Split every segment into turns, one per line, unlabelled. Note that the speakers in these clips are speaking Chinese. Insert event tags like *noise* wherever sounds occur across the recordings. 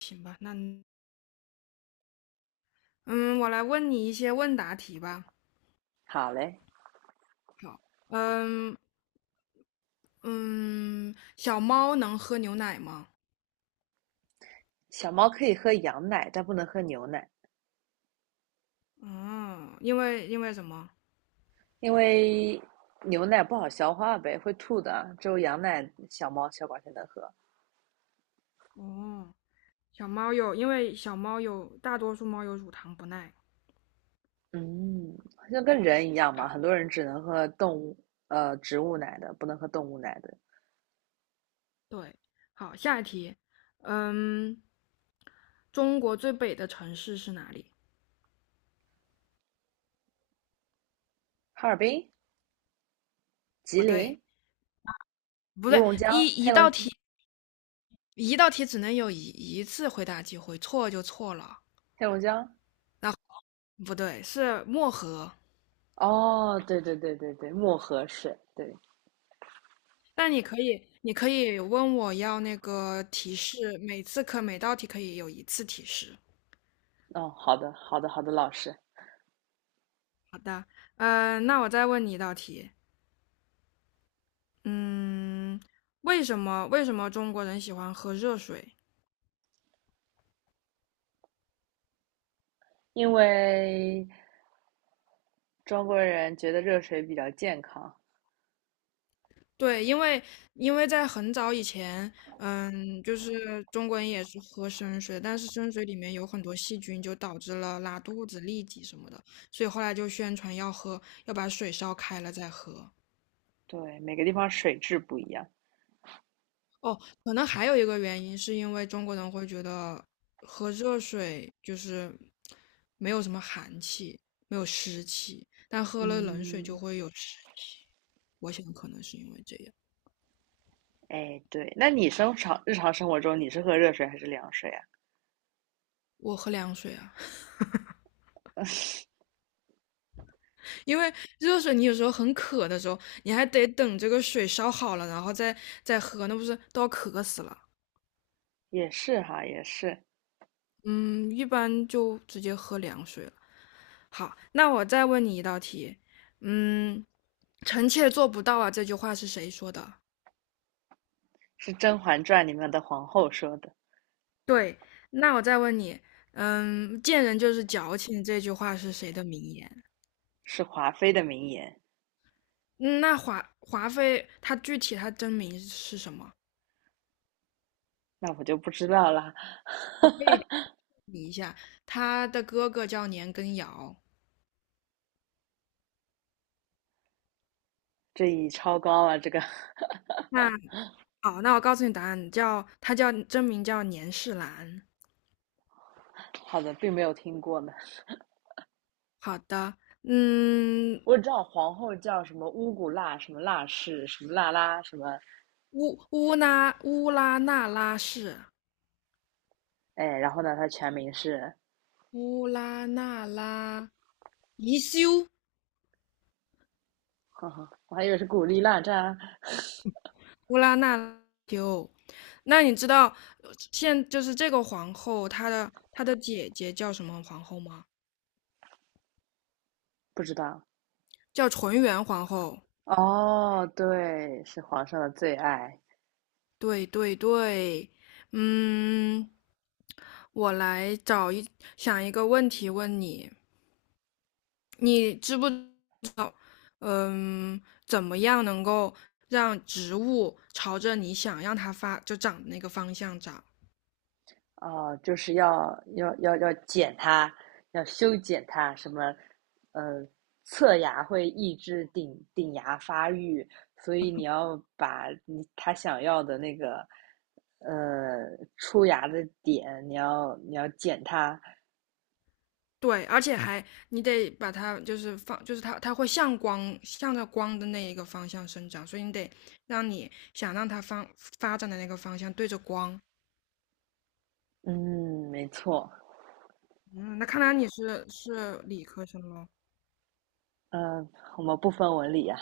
行吧，那嗯，我来问你一些问答题吧。
好嘞。
好，嗯嗯，小猫能喝牛奶吗？
小猫可以喝羊奶，但不能喝牛奶，
嗯，因为什么？
因为牛奶不好消化呗，会吐的。只有羊奶，小猫、小狗才能喝。
哦，小猫有，因为小猫有，大多数猫有乳糖不耐。
嗯，就跟人一样嘛，
好，
很多人只能喝动物植物奶的，不能喝动物奶的。
对，好，下一题。嗯，中国最北的城市是哪里？
哈尔滨、吉
不对，
林、
不
乌
对，
龙江、黑龙
一道题只能有一次回答机会，错就错了。
黑龙江。
不对，是漠河。
哦，对对对对对，漠河水。对。
但你可以问我要那个提示，每道题可以有一次提示。
哦，好的好的好的，老师。
好的，那我再问你一道题。嗯，为什么中国人喜欢喝热水？
因为中国人觉得热水比较健康。
对，因为在很早以前，就是中国人也是喝生水，但是生水里面有很多细菌，就导致了拉肚子、痢疾什么的，所以后来就宣传要喝，要把水烧开了再喝。
对，每个地方水质不一样。
哦，可能还有一个原因，是因为中国人会觉得喝热水就是没有什么寒气，没有湿气，但喝了冷水
嗯，
就会有湿气。我想可能是因为这样。
哎，对，那你日常生活中你是喝热水还是凉水啊？
我喝凉水啊，*laughs* 因为热水你有时候很渴的时候，你还得等这个水烧好了，然后再喝，那不是都要渴死了。
也是哈，也是。
嗯，一般就直接喝凉水了。好，那我再问你一道题。嗯，臣妾做不到啊，这句话是谁说的？
是《甄嬛传》里面的皇后说的。
对，那我再问你。贱人就是矫情，这句话是谁的名言？
是华妃的名言。
嗯，那华妃她具体她真名是什么？
那我就不知道啦。
我问你一下，她的哥哥叫年羹尧。
这已超高了。这个
那好，那我告诉你答案，叫她叫真名叫年世兰。
*laughs* 好的，并没有听过呢。
好的。
*laughs*
嗯，
我知道皇后叫什么乌古辣，什么辣氏，什么辣拉，什么
乌拉那拉氏。
哎，然后呢，她全名是，
乌拉那拉宜修，
*laughs* 呵呵，我还以为是古力娜扎。
乌拉那拉修。那你知道呃现就是这个皇后，她的姐姐叫什么皇后吗？
不知道。
叫纯元皇后。
哦，对，是皇上的最爱。
对对对。嗯，我来想一个问题问你。你知不嗯怎么样能够让植物朝着你想让它就长的那个方向长？
哦，就是要剪它，要修剪它，什么，呃，侧牙会抑制顶牙发育，所以你要把你他想要的那个，呃，出牙的点，你要剪它。
对，而且还你得把它就是放，就是它会向着光的那一个方向生长，所以你得让你想让它发展的那个方向对着光。
嗯，没错。
嗯，那看来你是理科生喽？
嗯，我们不分文理啊。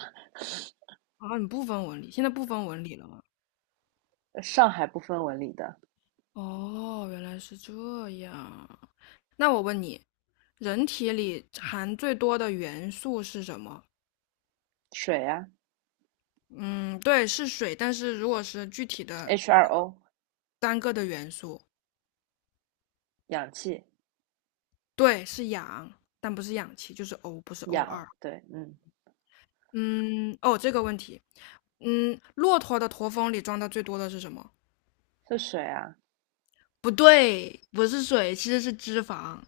啊，你不分文理，现在不分文理了吗？
上海不分文理的。
哦，原来是这样。那我问你，人体里含最多的元素是什么？
水啊
嗯，对，是水，但是如果是具体的
，H2O，
单个的元素，
氧气，
对，是氧，但不是氧气，就是 O，不是
氧，
O2。
对，嗯，
嗯，哦，这个问题。骆驼的驼峰里装的最多的是什么？
是水啊。
不对，不是水，其实是脂肪。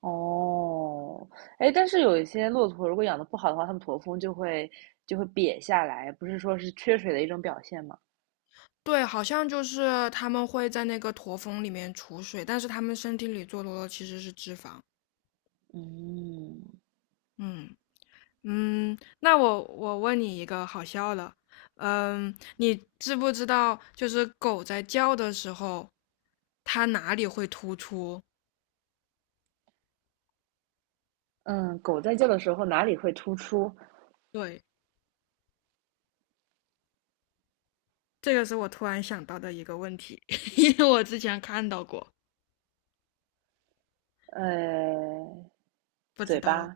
哦，哎，但是有一些骆驼，如果养的不好的话，它们驼峰就会瘪下来，不是说是缺水的一种表现吗？
对，好像就是他们会在那个驼峰里面储水，但是他们身体里最多的其实是脂肪。
嗯。
嗯那我问你一个好笑的。你知不知道就是狗在叫的时候，它哪里会突出？
嗯，狗在叫的时候哪里会突出？
对，这个是我突然想到的一个问题，*laughs* 因为我之前看到过。
呃，
不知
嘴
道了。
巴、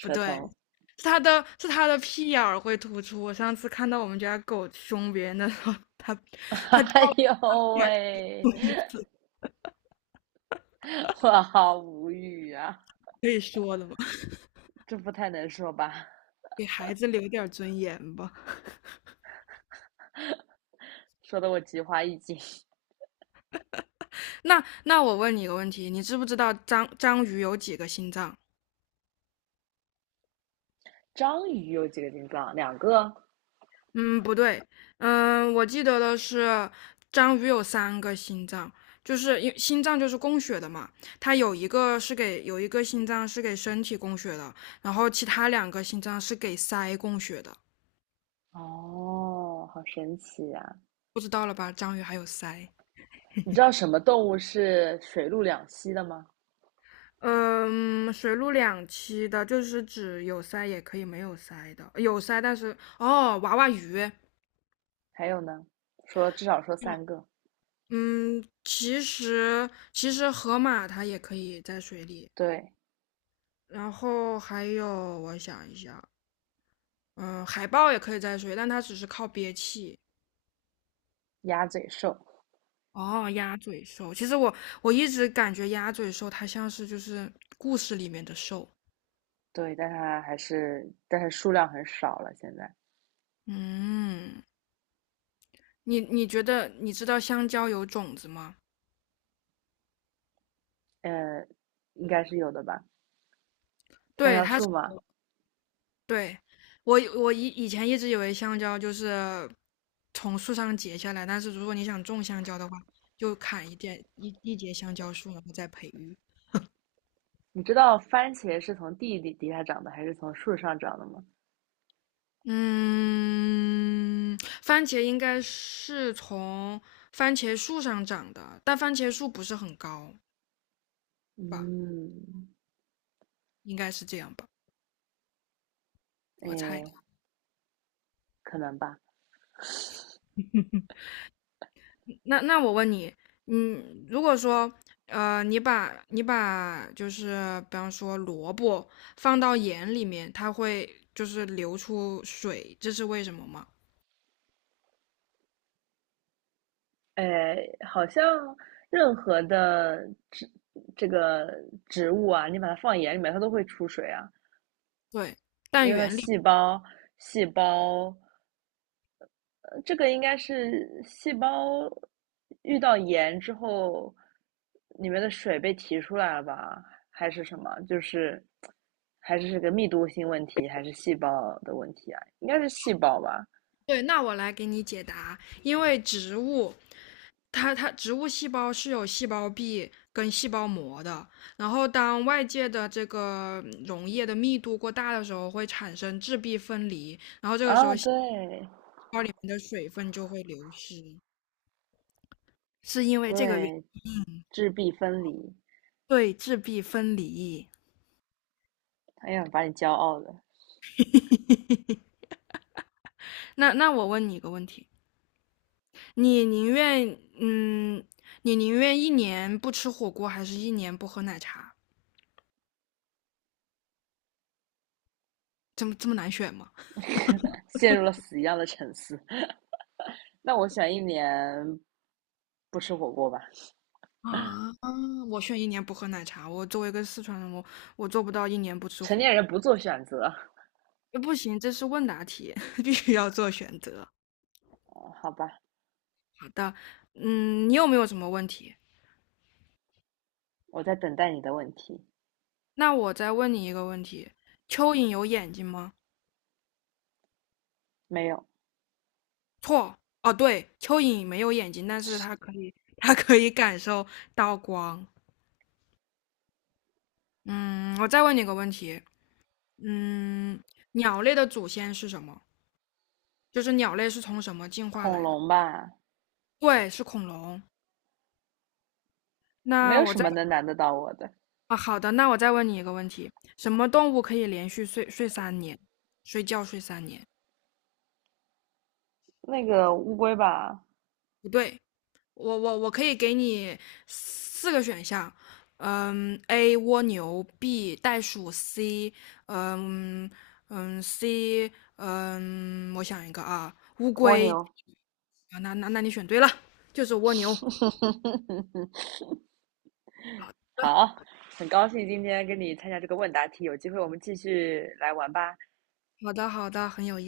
不对，
头。
是他的屁眼儿会突出。我上次看到我们家狗凶别人的时候，他
*laughs*
他
哎
掉了一
呦
点儿
喂，
东西。
我好无语啊！
可以说的吗？*laughs*
这不太能说吧？
给孩子留点儿尊严吧。
说的我菊花一紧。*laughs*
那我问你一个问题。你知不知道章鱼有几个心脏？
章鱼有几个心脏？两个。
嗯，不对。我记得的是章鱼有3个心脏，就是心脏就是供血的嘛，它有一个心脏是给身体供血的，然后其他2个心脏是给鳃供血的。
哦，好神奇啊。
不知道了吧？章鱼还有鳃。
你知道什么动物是水陆两栖的吗？
嗯，水陆两栖的，就是指有鳃也可以没有鳃的，有鳃但是哦，娃娃鱼。
还有呢，说至少说三个。
嗯，其实河马它也可以在水里，
对，
然后还有我想一下。嗯，海豹也可以在水，但它只是靠憋气。
鸭嘴兽。
哦，鸭嘴兽，其实我一直感觉鸭嘴兽它像是就是故事里面的兽。
对，但它还是，但是数量很少了，现在。
嗯，你觉得你知道香蕉有种子吗？
呃，应该是有的吧？香
对，
蕉树嘛。
对，我以前一直以为香蕉就是从树上结下来，但是如果你想种香蕉的话，就砍一点一一节香蕉树，然后再培育。
你知道番茄是从地底下长的还是从树上长的吗？
嗯，番茄应该是从番茄树上长的，但番茄树不是很高，
嗯，
应该是这样吧，我猜。
哎，可能吧。
那我问你。如果说，你把就是比方说萝卜放到盐里面，它会就是流出水，这是为什么吗？
哎，好像任何的植这个植物啊，你把它放眼里面，它都会出水啊。
对，
因
但
为它
原理，
细胞细胞这个应该是细胞遇到盐之后，里面的水被提出来了吧？还是什么？就是还是这个密度性问题，还是细胞的问题啊？应该是细胞吧？
对，那我来给你解答，因为植物细胞是有细胞壁跟细胞膜的，然后当外界的这个溶液的密度过大的时候，会产生质壁分离，
啊，对
你的水分就会流失，是因为这个原因。
对，质壁分离。
对，质壁分离。
哎呀，把你骄傲的
那我问你一个问题。你宁愿嗯，你宁愿一年不吃火锅，还是一年不喝奶茶？这么难选吗？
陷入了死一样的沉思。那我选一年不吃火锅吧。
啊，我选一年不喝奶茶。我作为一个四川人，我做不到一年不吃
成
火
年人
锅。
不做选择。
不行，这是问答题，*laughs* 必须要做选择。
哦好吧。
好的。你有没有什么问题？
我在等待你的问题。
那我再问你一个问题：蚯蚓有眼睛吗？
没有。
错。哦，对，蚯蚓没有眼睛，但是它可以，*laughs* 它可以感受到光。嗯，我再问你个问题。嗯，鸟类的祖先是什么？就是鸟类是从什么进化
恐
来的？
龙吧？
对，是恐龙。
没
那
有
我
什
再
么能难得到我的。
啊，好的，那我再问你一个问题：什么动物可以连续睡三年，睡觉睡三年？
那个乌龟吧。
不对，我可以给你4个选项。A 蜗牛，B 袋鼠，C 嗯我想一个啊，乌
蜗
龟。
牛。
啊，那你选对了，就是蜗牛。
*laughs* 好，很高兴今天跟你参加这个问答题，有机会我们继续来玩吧。
好的好的，很有意。